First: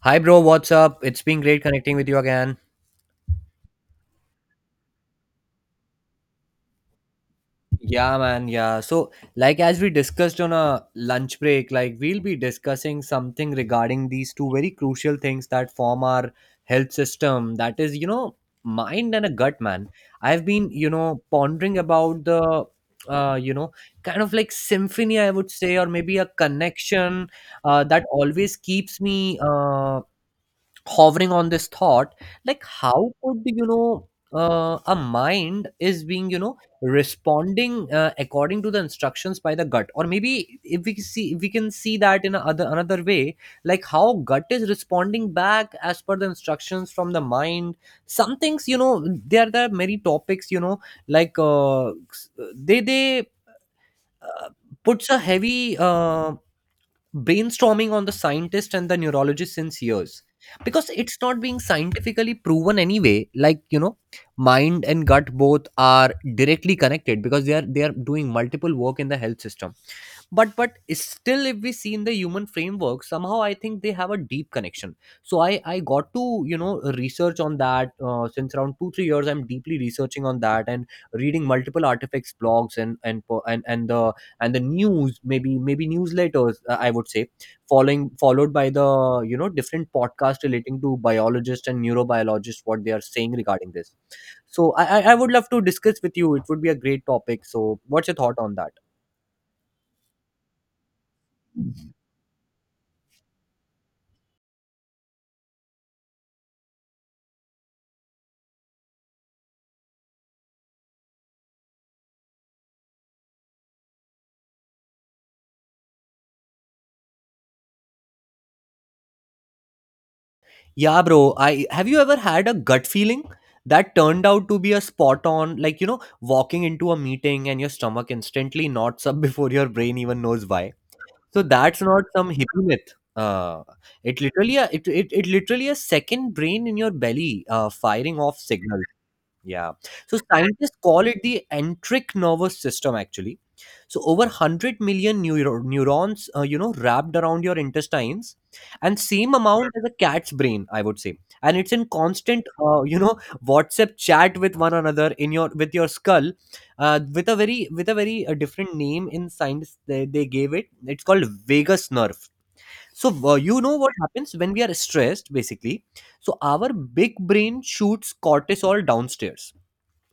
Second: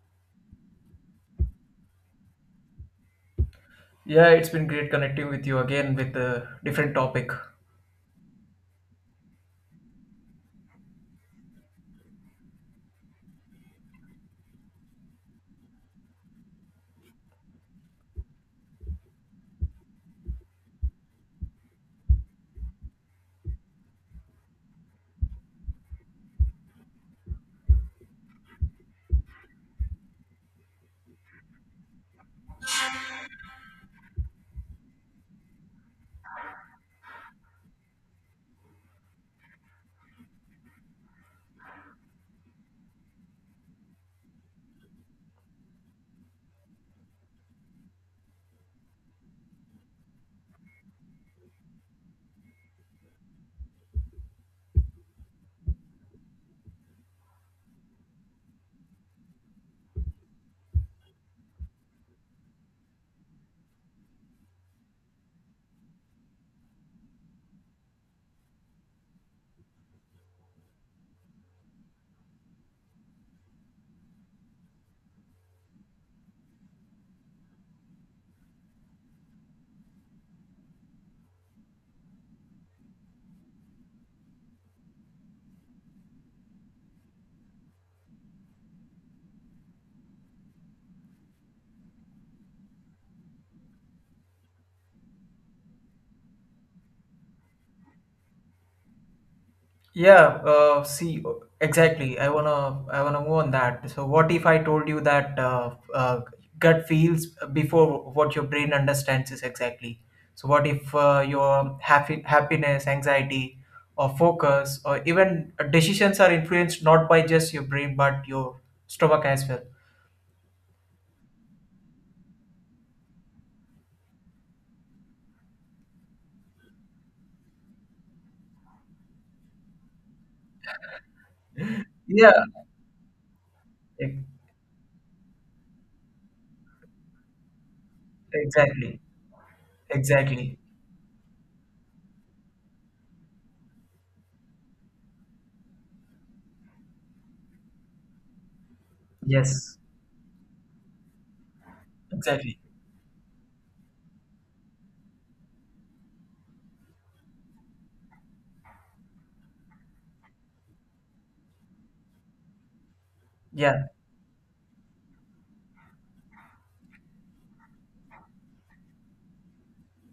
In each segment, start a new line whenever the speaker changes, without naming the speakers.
Hi, bro. What's up? It's been great connecting with you again.
Yeah, it's been great connecting with you again with a different topic.
Yeah, man. Yeah. So, like, as we discussed on a lunch break, like, we'll be discussing something regarding these two very crucial things that form our health system that is, mind and a gut, man. I've been, pondering about uh, you know, kind of like symphony, I would say, or maybe a connection that always keeps me, hovering on this thought, like how could a mind is being responding according to the instructions by the gut, or maybe if we can see that in a other another way, like how gut is responding back as per the instructions from the mind. Some things, there are many topics. Like they uh, puts a heavy brainstorming on the scientist and the neurologist since years, because it's not being scientifically proven anyway, like mind and gut both are directly connected, because they are doing multiple work in the health system. But still, if we see in the human framework, somehow I think they have a deep connection. So I got to research on that since around 2 3 years. I'm deeply researching on that, and reading multiple artifacts, blogs and po- and the news, maybe newsletters, I would say, following followed by the different podcasts relating to biologists and neurobiologists, what they are saying regarding this. So I would love to discuss with you. It would be a great topic. So what's your thought on that?
Yeah, see, exactly. I wanna move on that. So, what if I told you that gut feels before what your brain understands is exactly? So, what if your happiness, anxiety, or focus, or even decisions are influenced not by just your brain but your stomach as well?
Yeah, bro. I Have you ever had a gut feeling that turned out to be a spot on, like, walking into a meeting and your stomach instantly knots up before your brain even knows why? So that's not some
Yeah,
hippie myth.
e-
It literally a second brain in your belly, firing off signals.
exactly,
Yeah. So
exactly.
scientists call it the entric nervous system, actually. So over 100 million neurons, wrapped around your intestines, and same amount
Yes,
as a cat's brain, I would say. And it's in constant
exactly.
WhatsApp chat with one another, in your with your skull, with a very different name in science, they gave it. It's called vagus nerve. So you know
Yeah.
what happens when we are stressed, basically. So our big brain shoots cortisol downstairs,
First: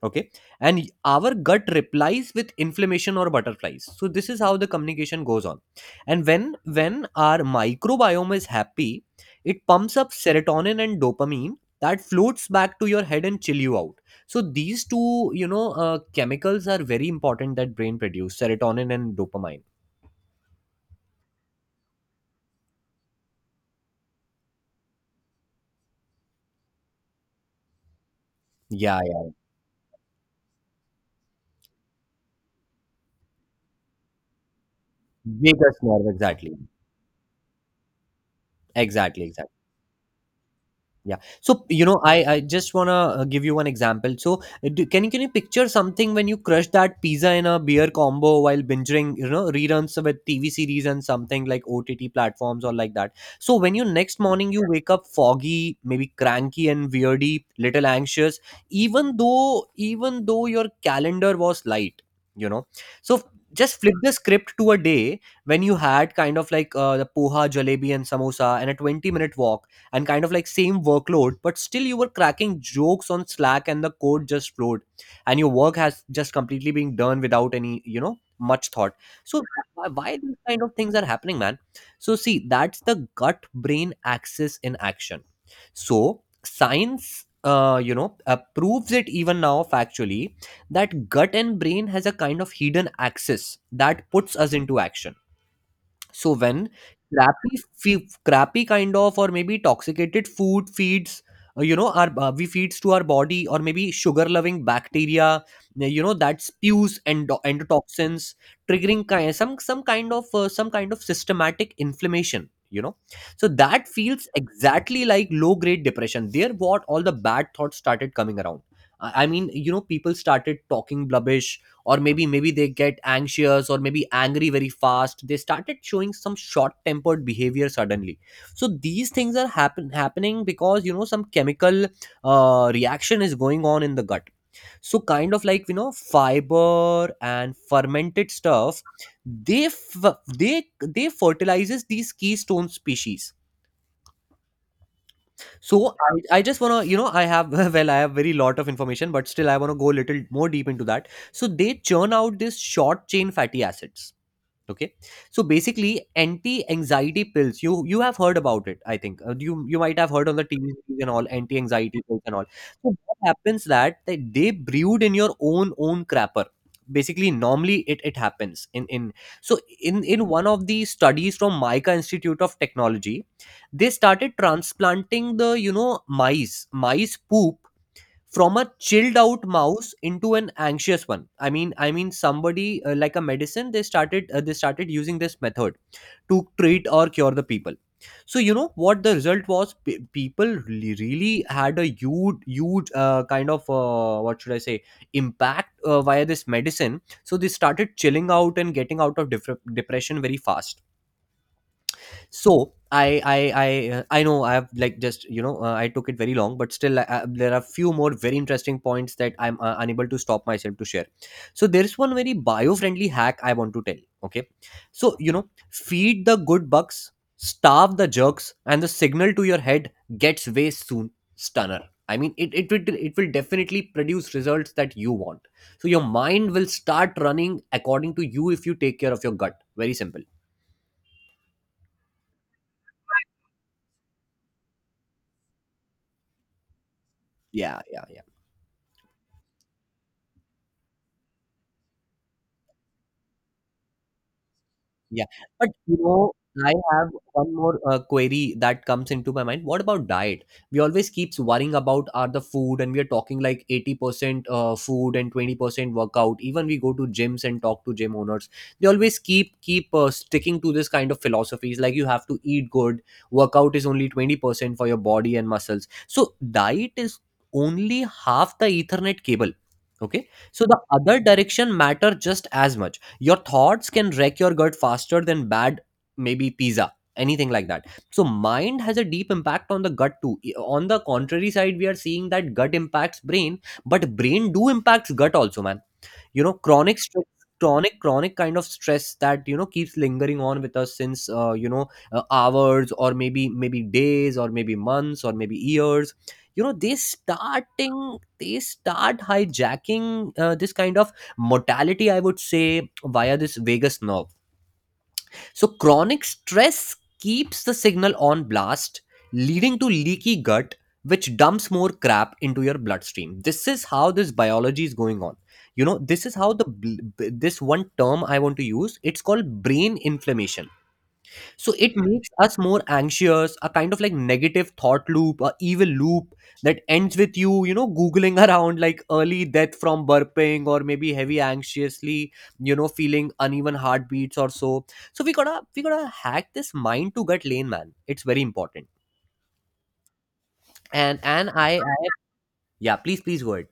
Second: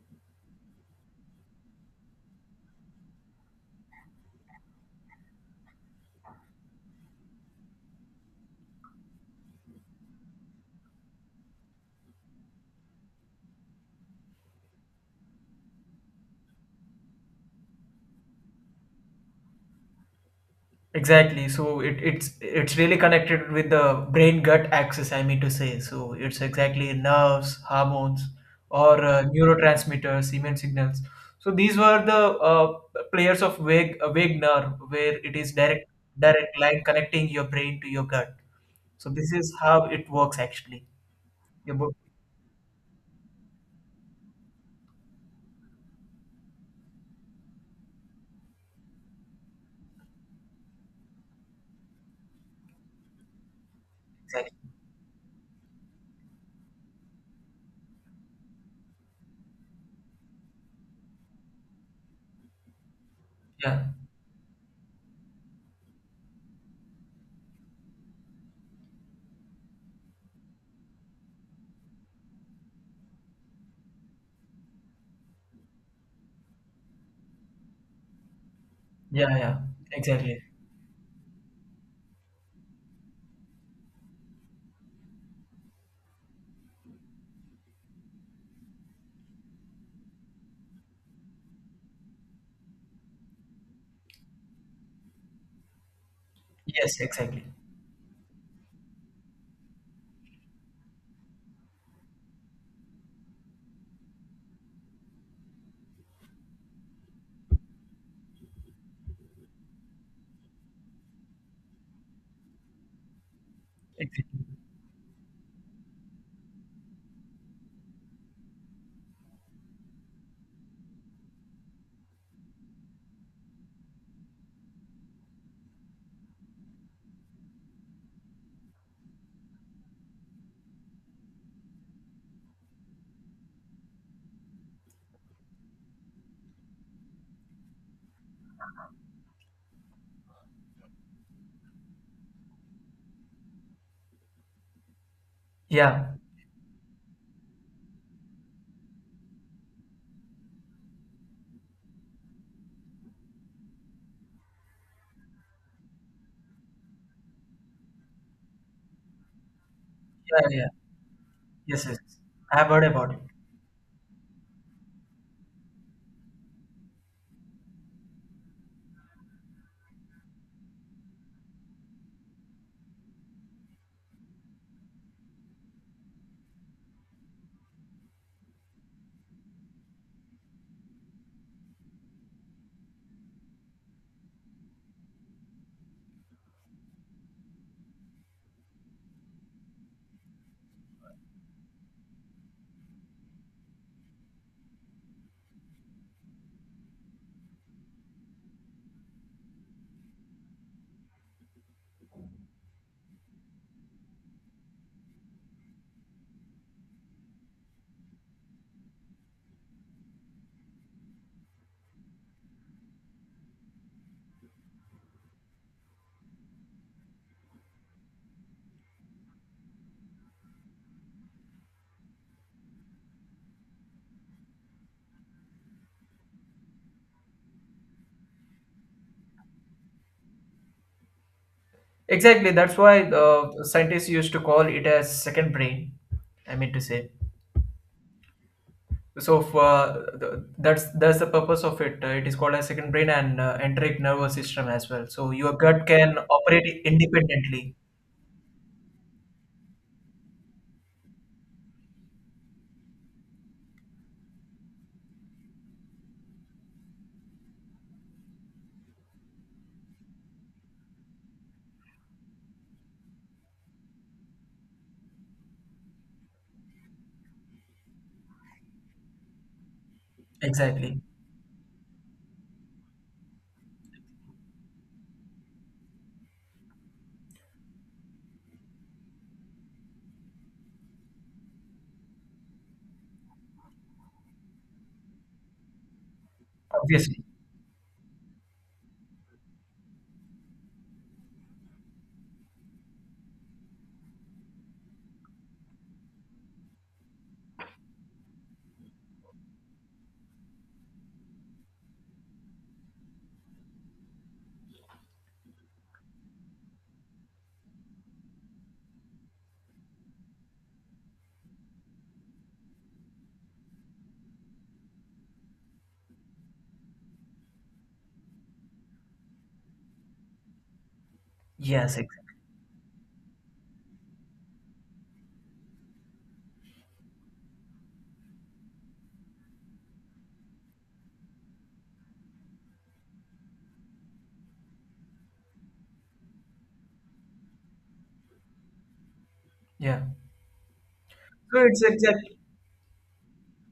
okay, and our gut replies with inflammation or butterflies. So this is how the communication goes on. And when our microbiome is happy, it pumps up serotonin and dopamine that floats back to your head and chill you out. So these two, chemicals are very important, that brain produce serotonin and dopamine.
Exactly. So it's really connected with the brain gut axis, I mean to say. So it's exactly nerves, hormones,
Yeah,
or
yeah.
neurotransmitters, immune signals. So these were the players of vague nerve, where it is
Vagus nerve, exactly.
direct line connecting your brain to your gut. So
Exactly,
this
exactly.
is how it works actually.
Yeah. So,
Your book
I just wanna give you one example. So can you picture something when you crush that pizza in a beer combo while binging reruns with TV series and something like OTT platforms or like that. So when you next morning
exactly.
you wake up foggy, maybe cranky and weirdy, little anxious, even though your calendar was light, you know. So just
Yeah.
flip the script to a day when you had kind of like the poha, jalebi, and samosa, and a 20 minute walk, and kind of like same workload, but still you were cracking jokes on slack and the code just flowed, and your work has just completely been done without any much thought.
Yeah.
So
Yeah.
why these
Exactly.
kind of things are happening, man? So see, that's the gut brain axis in action. So science, proves it even now factually, that gut and brain has a kind of hidden axis that puts us into action. So when
Yes. Exactly.
crappy, crappy kind of, or maybe toxicated food feeds, our we feeds to our body or maybe sugar-loving bacteria, that spews endotoxins, triggering some kind of systematic inflammation. So that feels
Exactly.
exactly like low-grade depression. There, what all the bad thoughts started coming around. I mean, people started talking blubbish, or maybe they get anxious or maybe angry very fast. They started showing some short tempered behavior suddenly. So these things are happening because, some chemical reaction is going on in the gut. So kind of like, fiber and fermented stuff, they f- they they fertilizes these keystone species. So
Yeah.
I just wanna, I have well, I have very lot of information, but still I wanna go a little more deep into that. So they churn out this short chain fatty acids. Okay, so basically, anti-anxiety pills. You have heard about it, I think. You might have heard on the
Yeah.
TV
Yeah.
series and all,
Yes. Yes.
anti-anxiety pills and all.
I have heard
So
about
what
it.
happens that they brewed in your own crapper. Basically, normally it happens in so in one of the studies from Mica Institute of Technology. They started transplanting the, mice poop from a chilled out mouse into an anxious one. I mean, somebody like a medicine, they started using this method to treat or cure the people. So you know what the result was. People really, really had a huge kind of, what should I say, impact via this medicine. So they started chilling out and getting out of depression very fast. So I know I have, like, just, I took it very long. But still, there are few more very interesting points that I'm unable to stop myself to share. So there's one very bio-friendly hack I want to tell. Okay, so feed the good bugs, starve the jerks, and the signal to your head gets way soon, stunner. I mean, it will definitely produce results that you want. So your mind will start running according to you if you take care of your gut. Very simple.
Exactly, that's why scientists used to call it as second brain. I mean to say,
Yeah, yeah, yeah.
so that's the purpose of it. It is called as second brain and enteric nervous system as well.
Yeah.
So your
But,
gut can
I
operate
have one
independently.
more query that comes into my mind. What about diet? We always keeps worrying about are the food, and we are talking like 80% food and 20% workout. Even we go to gyms and talk to gym owners. They always keep sticking to this kind of philosophies, like you have to eat good. Workout is only 20% for your body and muscles. So diet is only half the Ethernet cable. Okay. So the
Exactly.
other direction matter just as much. Your thoughts can wreck your gut faster than bad, maybe pizza, anything like that. So mind has a deep impact on the gut too. On the contrary side, we are seeing that gut impacts brain, but brain do impacts gut also, man. Chronic
Obviously.
stress, chronic kind of stress that, keeps lingering on with us since, hours, or maybe days, or maybe months, or maybe years. They start hijacking, this kind of mortality, I would say, via this vagus nerve. So, chronic stress keeps the signal on blast, leading to leaky gut, which dumps more crap into your bloodstream. This is how this biology is going on. This is how the this one term I want to use. It's called brain inflammation. So it
Yes. Exactly.
makes us more anxious, a kind of like negative thought loop, a evil loop that ends with you, you know googling around, like early death from burping or maybe heavy anxiously, feeling uneven heartbeats or so. So we gotta hack this mind to gut lane, man. It's very important.
Yeah.
And
So
I,
it's
I.
exact.
Yeah, please, please go ahead.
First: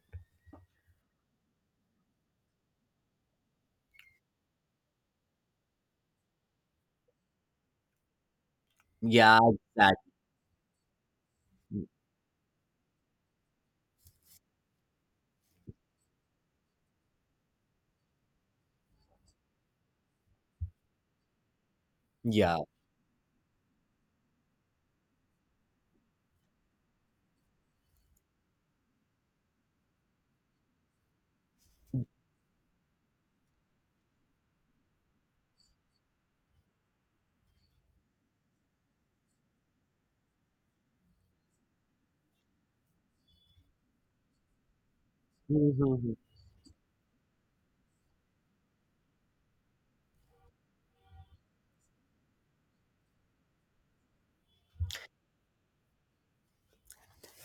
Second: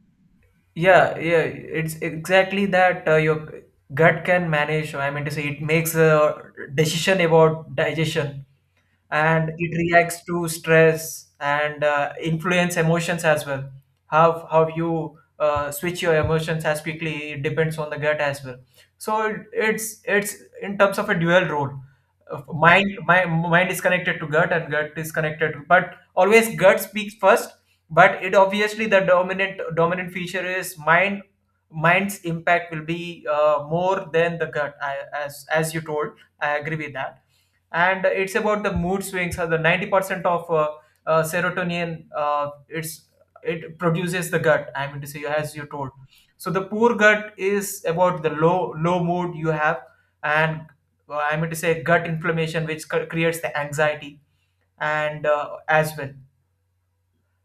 Yeah, it's exactly that. Your gut can manage. I mean to say, it makes a decision about digestion,
Yeah,
and it
exactly.
reacts to stress and influence emotions as well. How you switch your emotions as quickly it depends on the gut as well. So it's in terms of a dual role.
Yeah.
Mind My mind is connected to gut and gut is connected to, but always gut speaks first, but it obviously the dominant feature is mind. Mind's impact will be more than the gut. As you told, I agree with that. And it's about the mood swings, so the 90% of serotonin it's it produces the gut, I mean to say, as you told.
Mhm.
So the poor gut is about the low mood you have. And I mean to say gut inflammation, which creates the anxiety, and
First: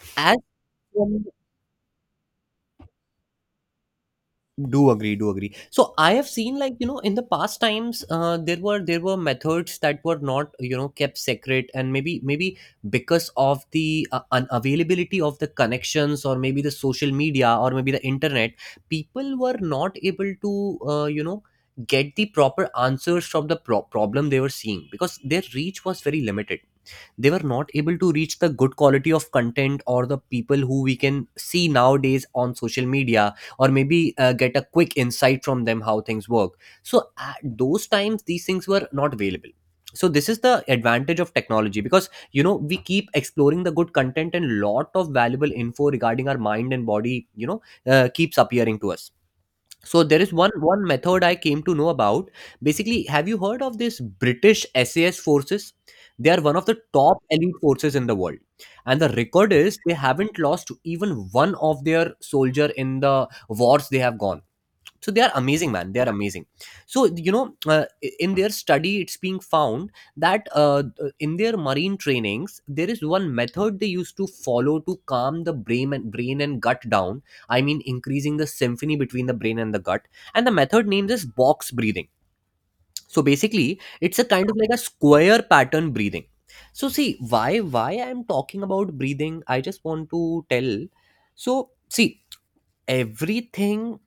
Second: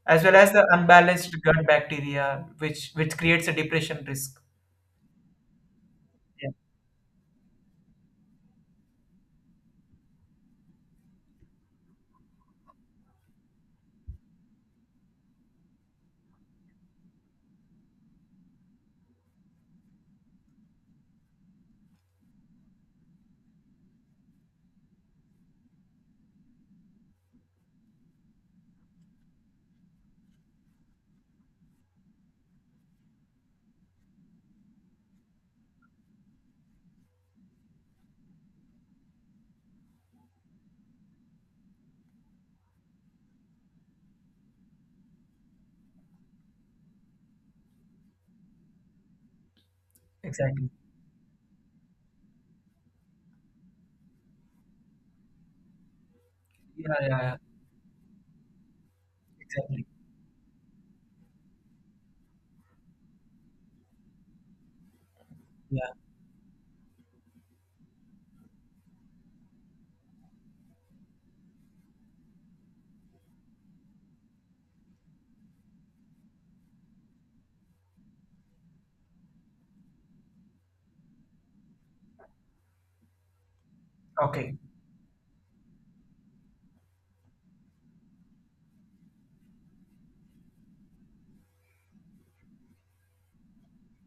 as
as
well as the
from
unbalanced gut bacteria, which creates a depression risk.
Do agree, so I have
Yeah,
seen, like, you know, in the past times, there were methods that were not, you know, kept secret, and maybe because of the unavailability of the connections, or maybe the social media, or maybe the internet. People were not able to, you know, get the proper answers from the problem they were seeing, because their reach was very limited. They were not able to reach the good quality of content or the people who we can see nowadays on social media, or maybe get a quick insight from them how things work. So at those times these things were not available. So this is the advantage of technology, because, you know, we keep exploring the good content, and lot of valuable info regarding our mind and body, you know, keeps appearing to us. So there is one
exactly.
one method I came to know about. Basically, have you heard of this British SAS forces? They are one of the
Yeah,
top
yeah.
elite forces in the world. And the record is
Exactly.
they haven't lost even one of their soldier in the wars they have gone. So they are amazing, man,
Yeah.
they are amazing. So, you know, in their study it's being found that in their marine trainings there is one method they used to follow to calm the brain and gut down. I mean, increasing the symphony between the brain and the gut. And the method named is box breathing. So basically, it's a kind of
Okay.
like a square pattern breathing. So see, why I am talking about breathing. I just want to tell. So, see, everything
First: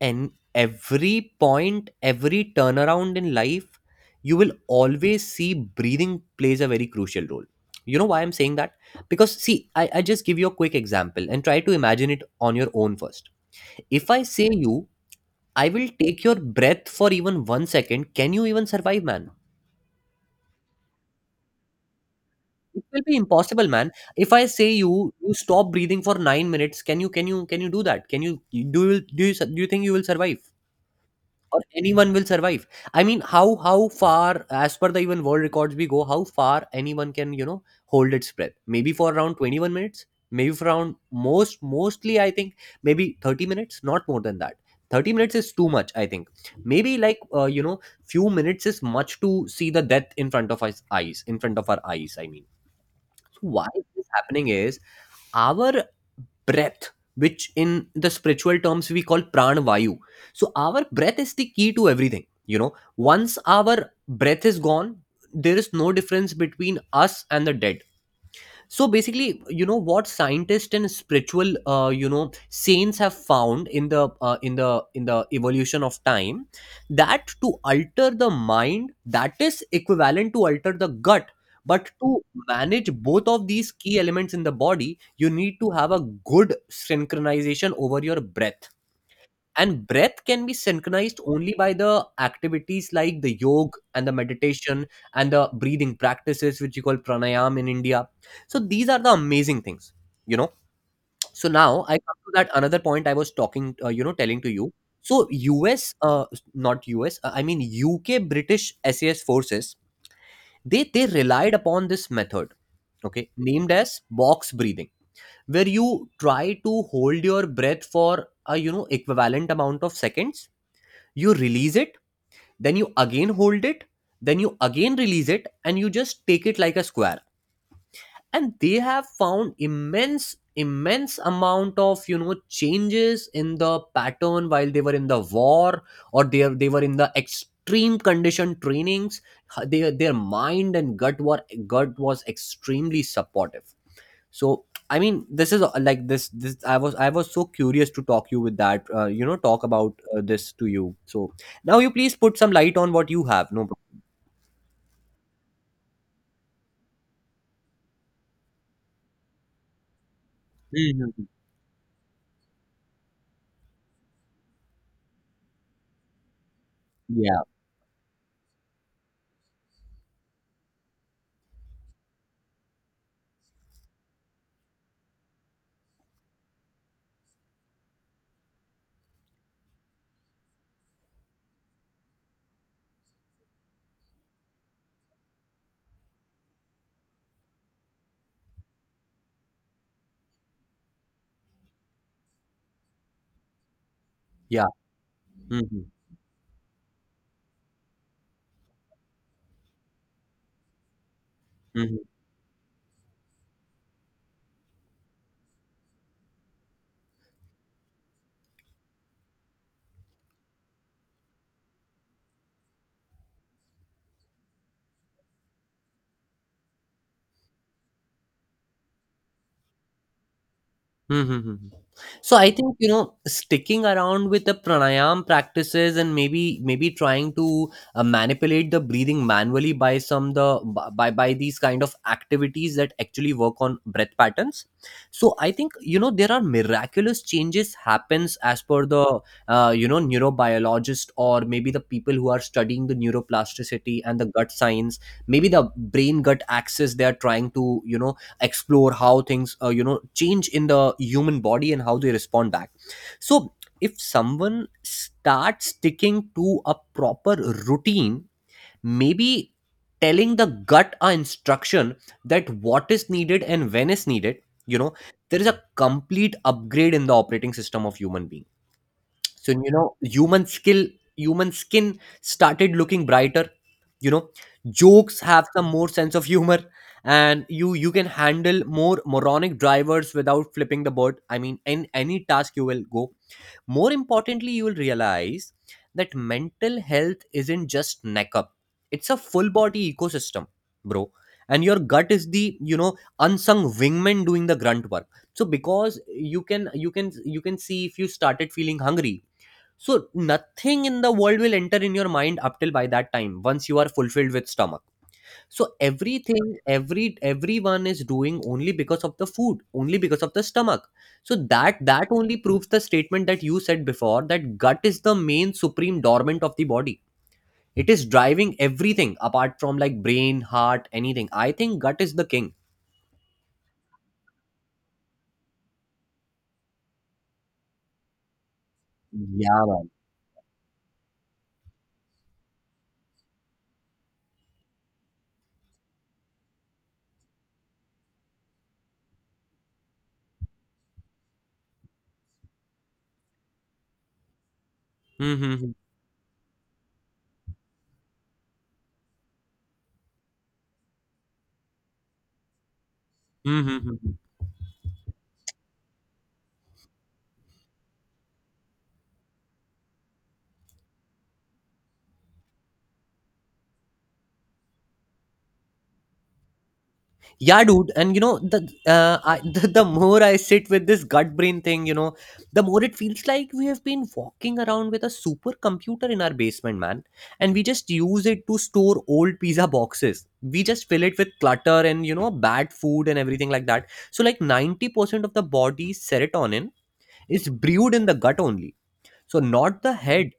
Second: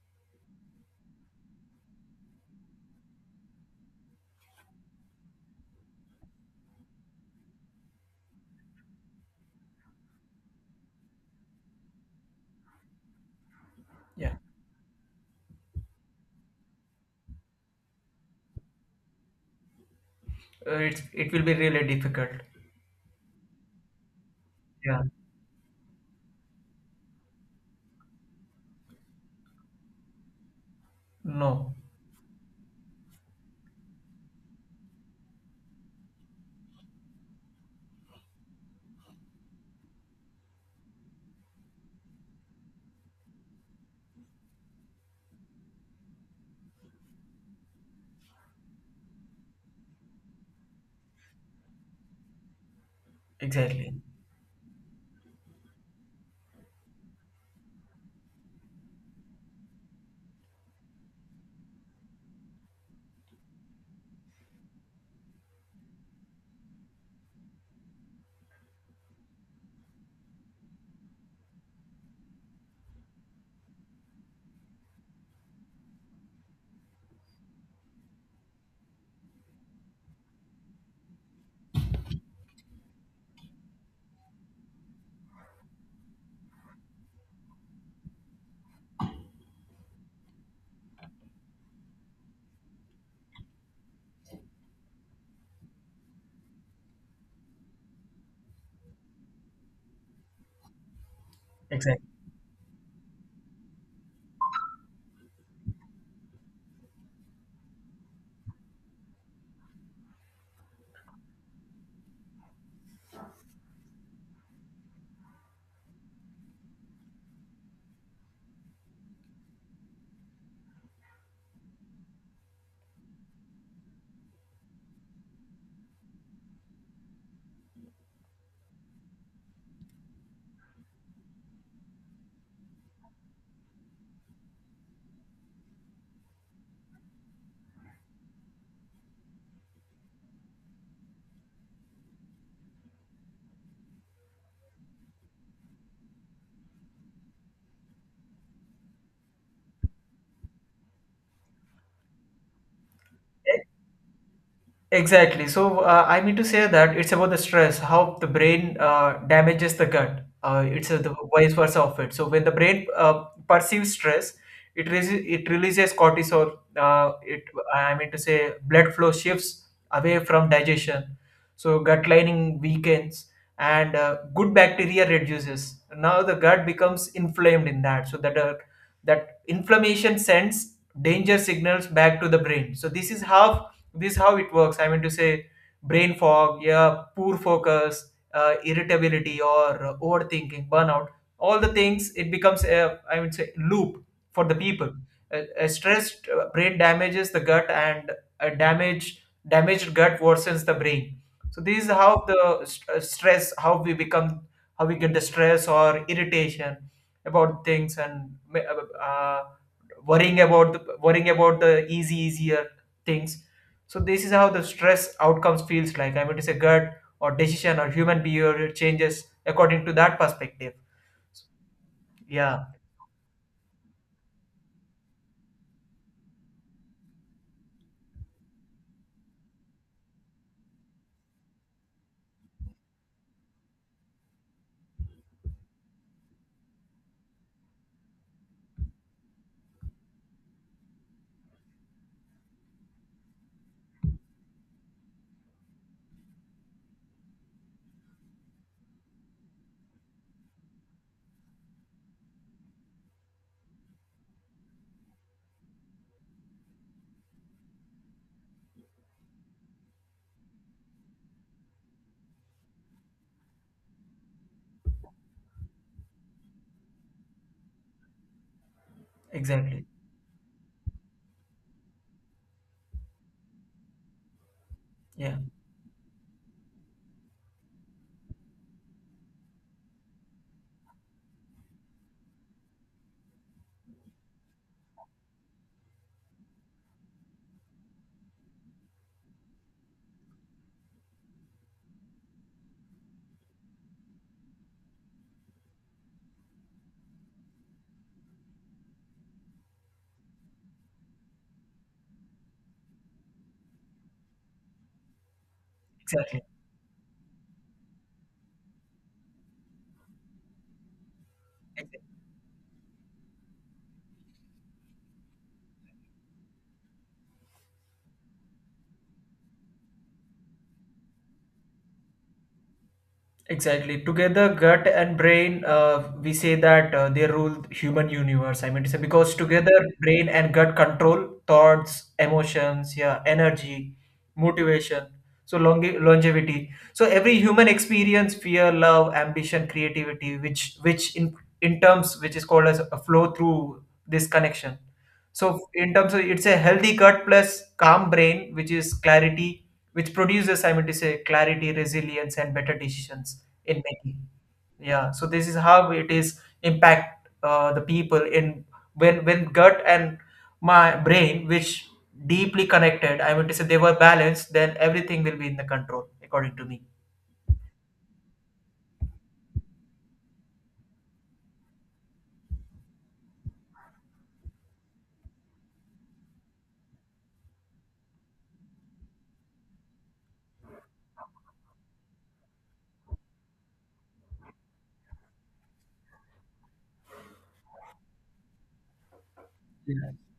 and every point, every turnaround in life, you will always see breathing plays a very crucial role. You know why I'm saying that? Because, see, I just give you a quick example and try to imagine it on your own first. If I
Yeah.
say you, I will take your breath for even 1 second, can you even survive, man?
It's it will be really difficult.
It will be impossible, man. If I say you,
Yeah.
stop breathing for 9 minutes, can you do that? Can you, do you, do you think you will survive, or
No.
anyone will survive? I mean, how far, as per the even world records we go, how far anyone can, you know, hold its breath? Maybe for around 21 minutes, maybe for around, mostly I think, maybe 30 minutes, not more than that. 30 minutes is too much, I think. Maybe like, you know, few minutes is much to see the death in front of us eyes, in front of our eyes, I mean. So why
Exactly.
this is happening is, our breath, which in the spiritual terms we call prana vayu. So our breath is the key to everything, you know. Once our breath is gone, there is no difference between us and the dead. So basically, you know, what scientists and spiritual, you know, saints have found in the in the evolution of time, that to alter the mind, that is equivalent to alter the gut. But to manage both of these key elements in the body, you need to have a good synchronization over your breath. And breath can be synchronized only by the activities like the yoga and the meditation, and the breathing practices which you call pranayam in India. So these are the amazing things, you know. So now I
Exactly.
come to that another point I was talking, you know, telling to you. So us uh, not us I mean, UK British SAS forces, they relied upon this method, okay, named as box breathing, where you try to hold your breath for a, you know, equivalent amount of seconds. You release it, then you again hold it, then you again release it, and you just take it like a square. And they have found immense, immense amount of, you know, changes in the pattern while they were in the war, or they were in the extreme condition trainings. Their mind and gut was extremely supportive. So I mean, this is like this I was so curious to talk you with that, you know, talk about this to you. So now you please put some light on what you have. No problem.
Exactly. So I mean to say that it's about the stress, how the brain damages the gut. It's the
Mhm.
vice versa of it. So when the brain perceives stress, it re- it releases cortisol.
Yeah,
It I mean to say blood flow shifts away from digestion, so gut lining weakens and good bacteria reduces. Now the gut becomes inflamed in that, so that that inflammation sends danger signals back to the brain. So this is how it works, I mean to say. Brain fog, yeah, poor focus, irritability, or overthinking, burnout, all the things. It becomes a, I would say, loop for the
yeah.
people. A, a
Hmm.
stressed brain damages the gut, and a damaged gut worsens the brain. So this is how the stress, how we become, how we get the stress or irritation about things, and worrying about worrying about the easy easier things. So this is how the stress outcomes feels like, I mean to say gut or decision or human behavior changes according to that perspective.
Mm-hmm. So I
Yeah,
think, you know, sticking around with the pranayam practices, and maybe trying to manipulate the breathing manually by some the, by these kind of activities that actually work on breath patterns. So I think, you know, there are miraculous changes happens as per the you know, neurobiologist, or maybe the people who are studying the neuroplasticity and the gut science. Maybe the brain gut axis, they are trying to, you know, explore how things, you know, change in the human body and how they respond back. So if someone starts sticking to a proper routine, maybe telling the gut a instruction, that what is needed and when is needed, you know, there is a complete upgrade in the operating system of human being. So, you
exactly.
know, human skill, human skin started looking brighter, you know. Jokes
Yeah,
have some more sense of humor, and you can handle more moronic drivers without flipping the bird, I mean, in any task you will go. More importantly, you will realize that mental health isn't just neck up, it's a full body ecosystem, bro. And your gut is the, you know, unsung wingman doing the grunt work. So because you can see, if you started feeling hungry, so nothing in the world will enter in your mind up till by that time, once you are fulfilled with stomach. So
exactly.
everything, everyone is doing only because of the food, only because of the stomach. So that only proves the statement that you said before, that gut is the main supreme dormant of the body. It is driving everything apart from like brain, heart, anything. I think gut is the king.
Exactly. Together, gut and brain, we say that they rule the human universe. I mean to say because
Yeah,
together,
man.
brain and gut control thoughts, emotions, yeah, energy, motivation, so longevity. So every human experience, fear, love, ambition, creativity, which in terms which is called as a flow through this connection.
Hmm, hmm,
So
hmm.
in terms of it's a healthy gut plus calm brain, which is clarity, which produces, I mean to say, clarity, resilience, and better decisions
Hmm, hmm,
in
hmm, hmm.
making. Yeah. So this is how it is impact the people in when gut and my brain, which deeply connected, I mean to say they were balanced, then everything will be in the control, according to me.
Yeah, dude. And, you know, the the more I sit with this gut brain thing, you know, the more it feels like we have been walking around with a supercomputer in our basement, man, and we just use it to store old pizza boxes. We just fill it with clutter, and, you know, bad food and everything like that. So like 90% of the body's serotonin is brewed in the gut only. So not the head.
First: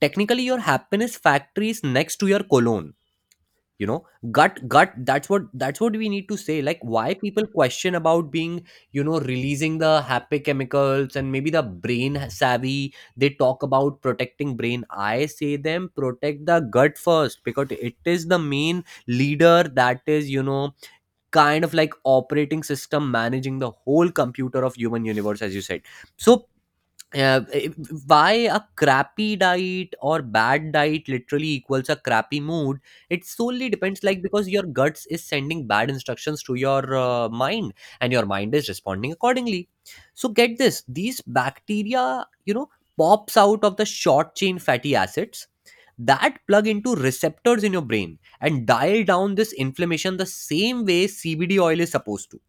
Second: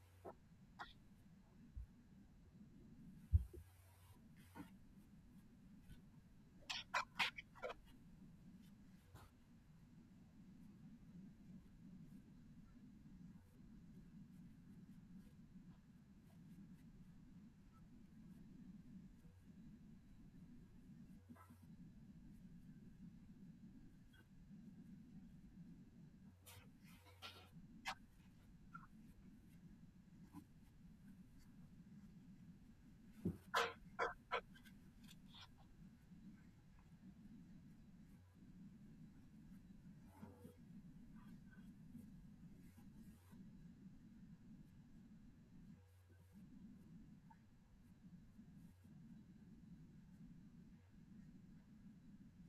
Technically your happiness factory is next to your colon, you know. Gut, that's what we need to say. Like, why people question about being, you know, releasing the happy chemicals, and maybe the brain savvy, they talk about protecting brain. I say them protect the gut first, because it is the main leader, that is, you know, kind of like operating system managing the whole computer of human universe, as you said. So uh, eh, why a crappy diet or bad diet literally equals a crappy mood. It solely depends, like, because your guts is sending bad instructions to your mind, and your mind is responding accordingly. So get this, these bacteria, you know, pops out of the short chain fatty acids that plug into receptors in your brain and dial down this inflammation, the same way CBD oil is supposed to,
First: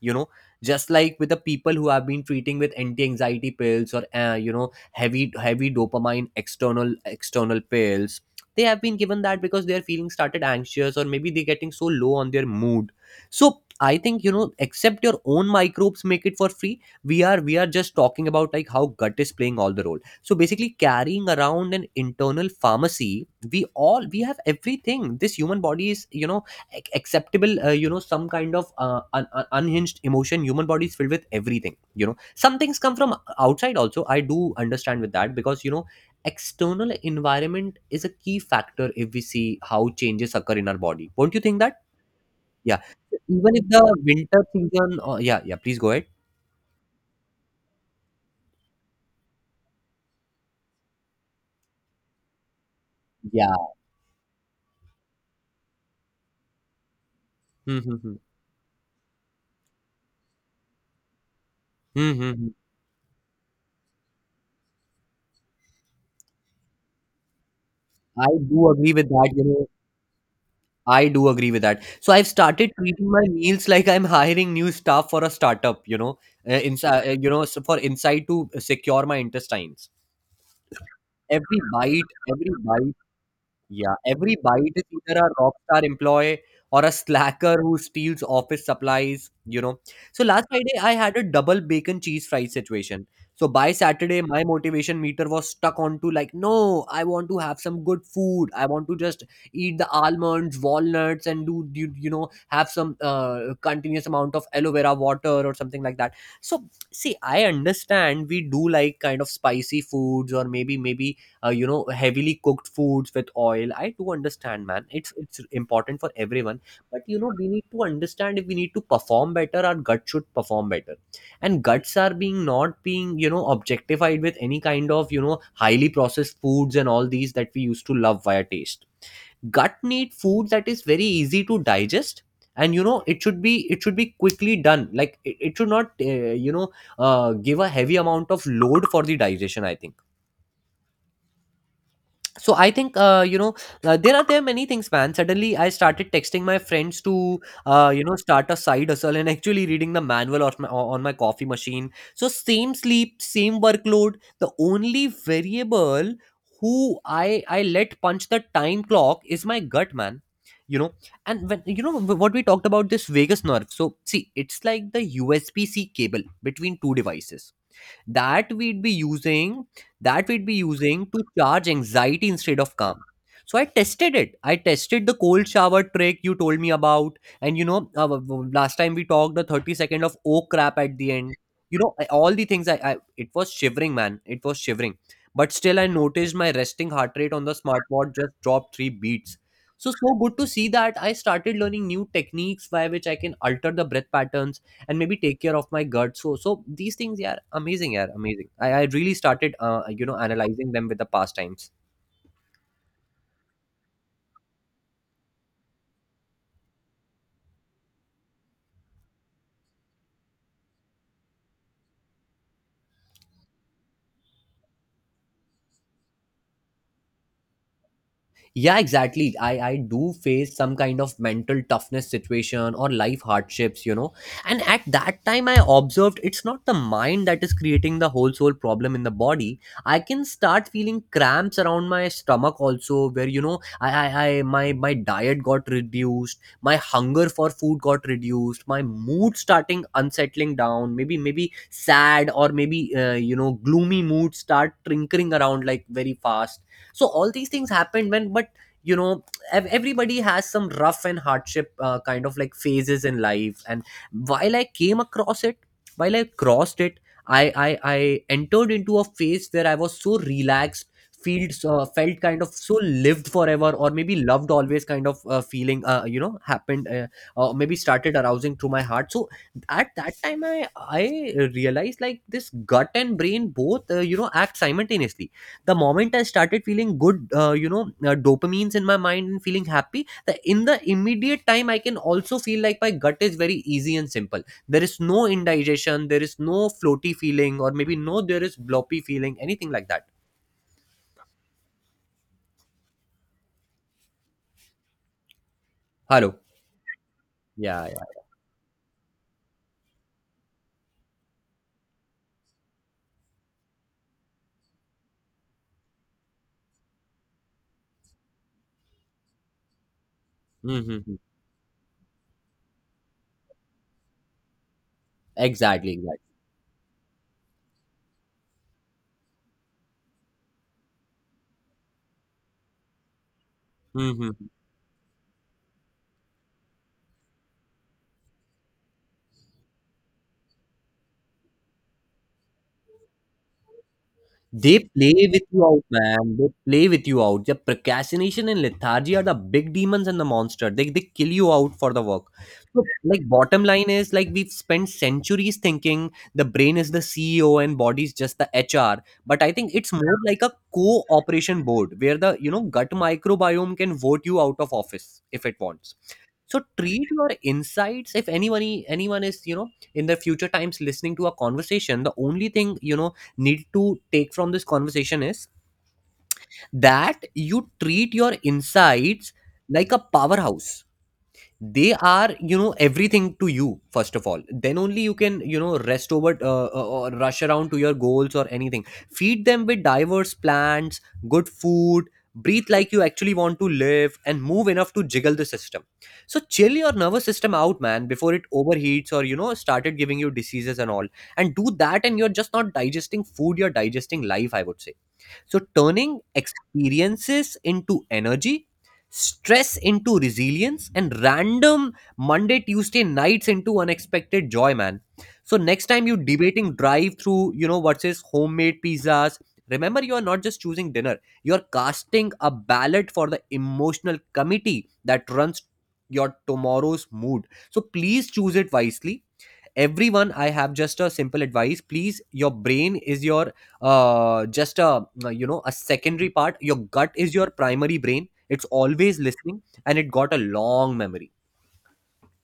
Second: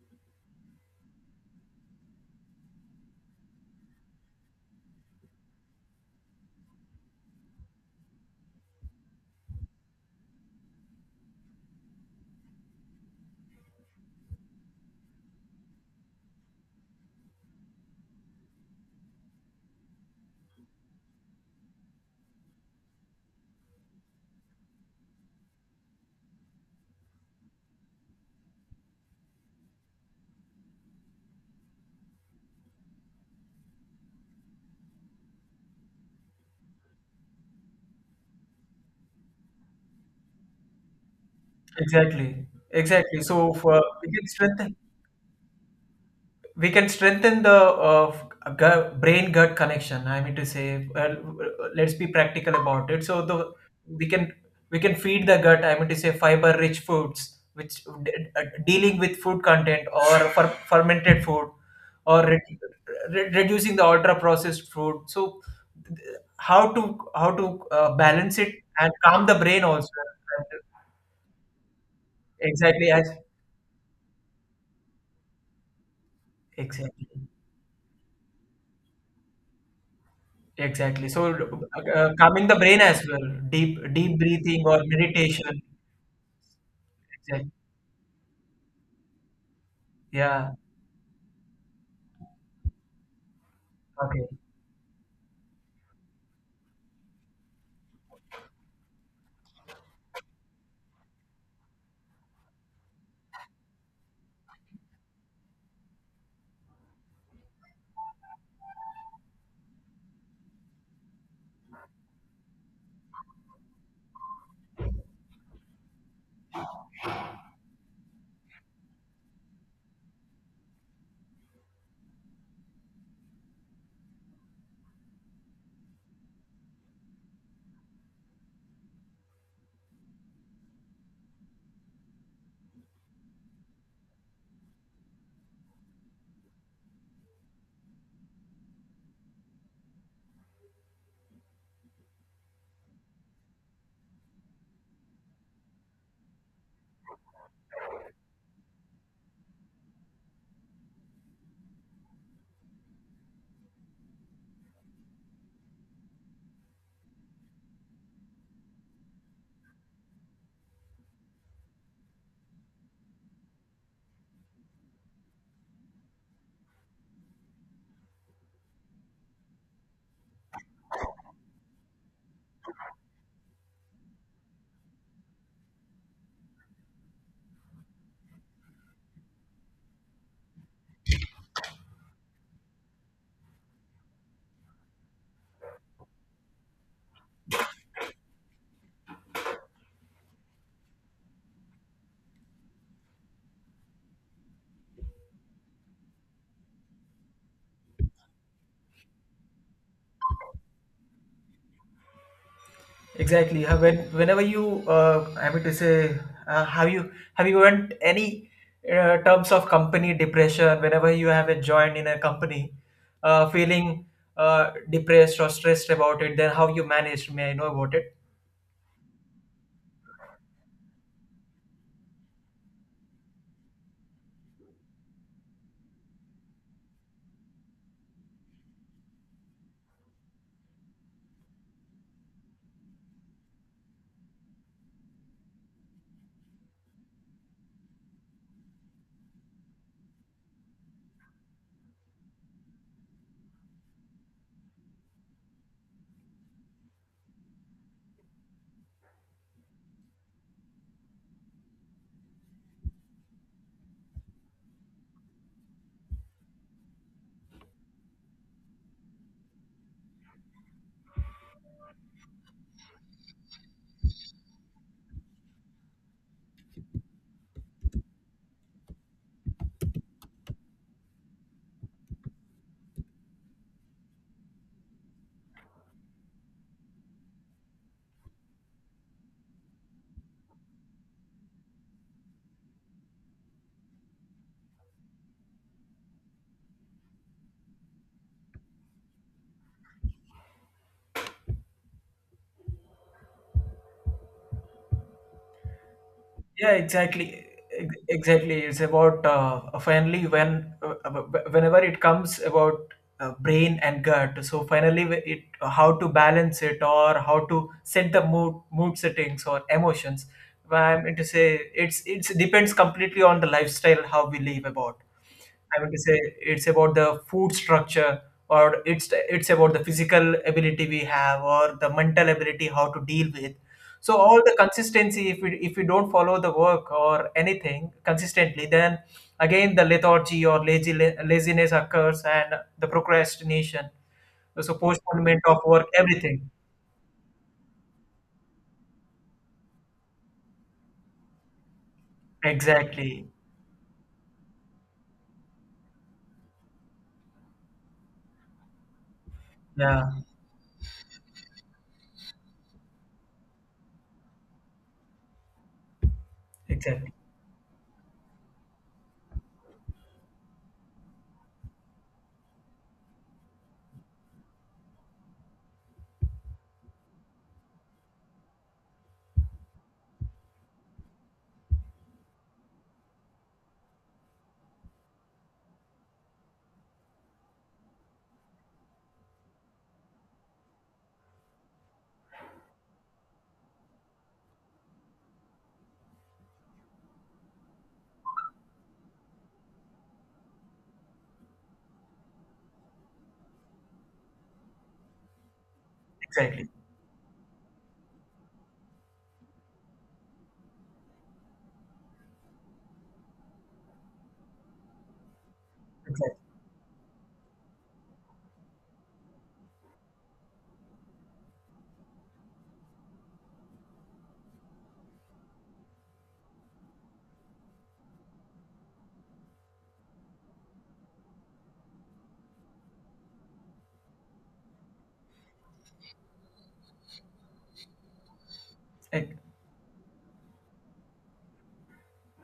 you know. Just like with the people who have been treating with anti-anxiety pills, or you know, heavy dopamine external pills, they have been given that because they are feeling started anxious, or maybe they're getting so low on their mood. So I think, you know, accept your own microbes, make it for free. We are just talking about like how gut is playing all the role. So basically, carrying around an internal pharmacy. We have everything. This human body is, you know, acceptable, you know, some kind of unhinged emotion. Human body is filled with everything, you know. Some things come from outside also, I do understand with that, because, you know, external environment is a key factor if we see how changes occur in our body. Won't you think that?
Exactly.
Yeah.
Exactly. So
Even if the
for we can
winter
strengthen,
season, or yeah, yeah, please go ahead.
we can strengthen the uh, gut, brain gut connection, I mean to say. Well, let's be practical about it. So the
Yeah.
we can, we can feed the gut, I mean to say, fiber rich foods
Hmm,
which
hmm, hmm.
dealing with food content or fermented food
Hmm,
or
hmm, hmm.
re- reducing the ultra processed food. So th- how to, how to
I
balance it
do agree
and
with
calm
that.
the
You
brain
know,
also.
I do agree with that. So I've started
Exactly as
treating my meals like I'm hiring new staff for a startup, you know,
exactly.
inside, you know, so for inside to secure my intestines.
Exactly. So
Every bite,
calming
every
the brain
bite
as well.
Yeah,
Deep
every
breathing
bite
or
is either a rock
meditation.
star employee, or a
Exactly.
slacker who steals office supplies, you know. So last
Yeah.
Friday, I had a double bacon cheese fries situation. So by Saturday,
Okay.
my motivation meter was stuck onto like, no, I want to have some good food. I want to just eat the almonds, walnuts, and do, you know, have some continuous amount of aloe vera water or something like that. So see, I understand we do like kind of spicy foods or maybe, you know, heavily cooked foods with oil. I do understand, man, it's important for everyone, but you know, we need to understand if we need to perform better, our gut should perform better. And guts are being not being you know, objectified with any kind of you know, highly processed foods and all these that we used to love via taste. Gut need food that is very easy to digest. And you know, it should be quickly done, like it should not give a heavy amount of load for the digestion, I think. So I think, there are many things, man. Suddenly I started texting my friends to you know, start a side hustle, and actually reading the manual on on my coffee machine. So same sleep, same workload. The only variable who I let punch the time clock is my gut, man, you know. And when you know, what we talked about, this vagus nerve, so see, it's like the USB C cable between two devices that we'd be using, that we'd be using to charge anxiety instead of calm. So I tested it. I tested the cold shower trick you told me about, and you know, last time we talked, the 30 second of oh crap at the end. You know, all the things, I, it was shivering, man, it was shivering. But still I noticed my resting heart rate on the smartwatch just dropped 3 beats. So so good to see that, I started learning new techniques by which I can alter the breath patterns and maybe take care of my gut. So so these things, yeah, amazing, yeah, amazing. I really started you know, analyzing them with the pastimes.
Exactly. Whenever you I mean to say have you went any terms of company depression whenever you have joined in a company, feeling depressed or stressed about it, then how you managed, may I know about it?
Yeah, exactly. I do face some kind of mental toughness situation or life hardships, you know. And at that time, I observed it's not the mind that is creating the whole soul problem in the body. I can start feeling cramps around my stomach also, where you know, I my diet got reduced, my hunger for food got reduced, my mood starting unsettling down. Maybe sad or maybe you know, gloomy mood start trinkering around like very fast. So all these things happened when, but you know, everybody has some rough and hardship kind of like phases in life. And while I came across it, while I crossed it, I entered into a phase where I was so relaxed. Felt kind of so lived forever, or maybe loved always kind of feeling you know happened, or maybe started arousing through my heart. So at that time, I realized like this gut and brain both you know, act simultaneously. The moment I started feeling good, dopamines in my mind and feeling happy, in the immediate time, I can also feel like my gut is very easy and simple. There is no indigestion, there is no floaty feeling, or maybe no, there is bloppy feeling anything like that. Hello.
Yeah, exactly.
Yeah, yeah.
Exactly. It's about finally when whenever it comes about brain and gut. So finally, it how to balance it or how to set the mood settings or emotions. But I'm
Mm-hmm.
mean to say it's depends completely on the lifestyle how we live about. I
Exactly,
want to say
exactly.
it's about the food structure, or it's about the physical ability we have, or the mental ability how to deal with. So all
Hmm.
the consistency, if we, if we don't follow the work or anything consistently, then again the lethargy or lazy laziness occurs and the procrastination, so
They play
postponement
with
of
you out,
work,
man. They
everything.
play with you out. The procrastination and lethargy are the big demons and the monster. They kill you out for the work. So, like,
Exactly.
bottom line is, like, we've spent centuries thinking the brain is the CEO and body's just the HR. But I think it's
Yeah.
more like a cooperation board where the you know, gut microbiome can vote you out of office if it wants. So treat
Exactly.
your insights. If anyone, anyone is you know, in the future times listening to a conversation, the only thing you know, need to take from this conversation is that you treat your insights like a powerhouse. They are you know, everything to you first of all, then only you can you know, rest over or rush around to your goals or anything. Feed them with diverse plants, good food. Breathe like you actually want to live, and move enough to jiggle the system. So chill your nervous system out, man, before it overheats or you know, started giving you diseases and all. And do that, and you're just not digesting food, you're digesting life, I would say. So, turning
Exactly.
experiences into energy, stress into resilience, and random Monday, Tuesday nights into unexpected joy, man. So, next time you
Exactly.
debating drive through, you know, versus homemade pizzas, remember, you are not just choosing dinner, you're casting a ballot for the emotional committee that runs your tomorrow's mood. So, please choose it wisely, everyone. I have just a simple advice, please. Your brain is your just a you know, a secondary part. Your gut is your primary brain. It's always listening, and it got a long memory.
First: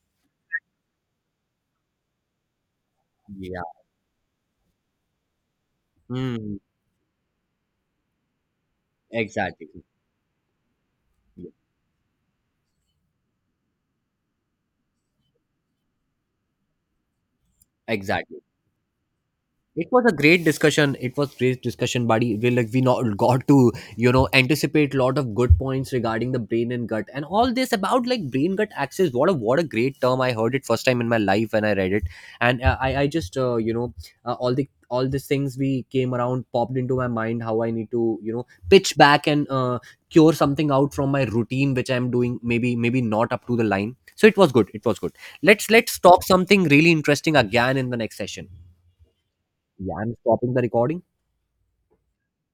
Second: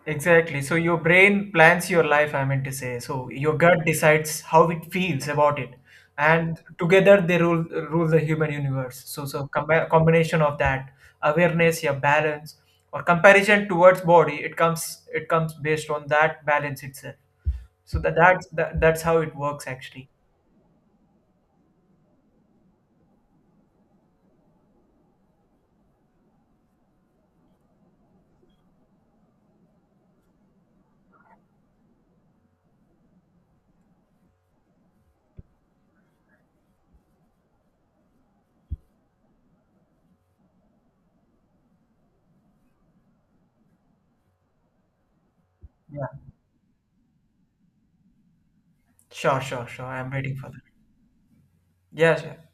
Exactly. So your brain plans your life, I meant to say. So your
Yeah.
gut decides how it feels about it.
Hmm.
And together they rule the human universe. So so
Exactly.
combination of that
Yeah,
awareness, your balance, or comparison towards body, it comes based on that balance itself. So
exactly.
that, that's how it works
It was
actually.
a great discussion. It was great discussion, buddy. We like we not got to you know, anticipate a lot of good points regarding the brain and gut and all this about like brain gut axis. What a great term! I heard it first time in my life when I read it, and I just all the all these things we came around popped into my mind how I need to you know, pitch back and cure something out from my routine which I'm doing, maybe not up to the line. So it was good. It was good. Let's
Yeah.
talk something really interesting again in the next session.
Sure, sure.
Yeah,
I'm
I'm
waiting for
stopping the
that.
recording.
Yes, yeah, sure.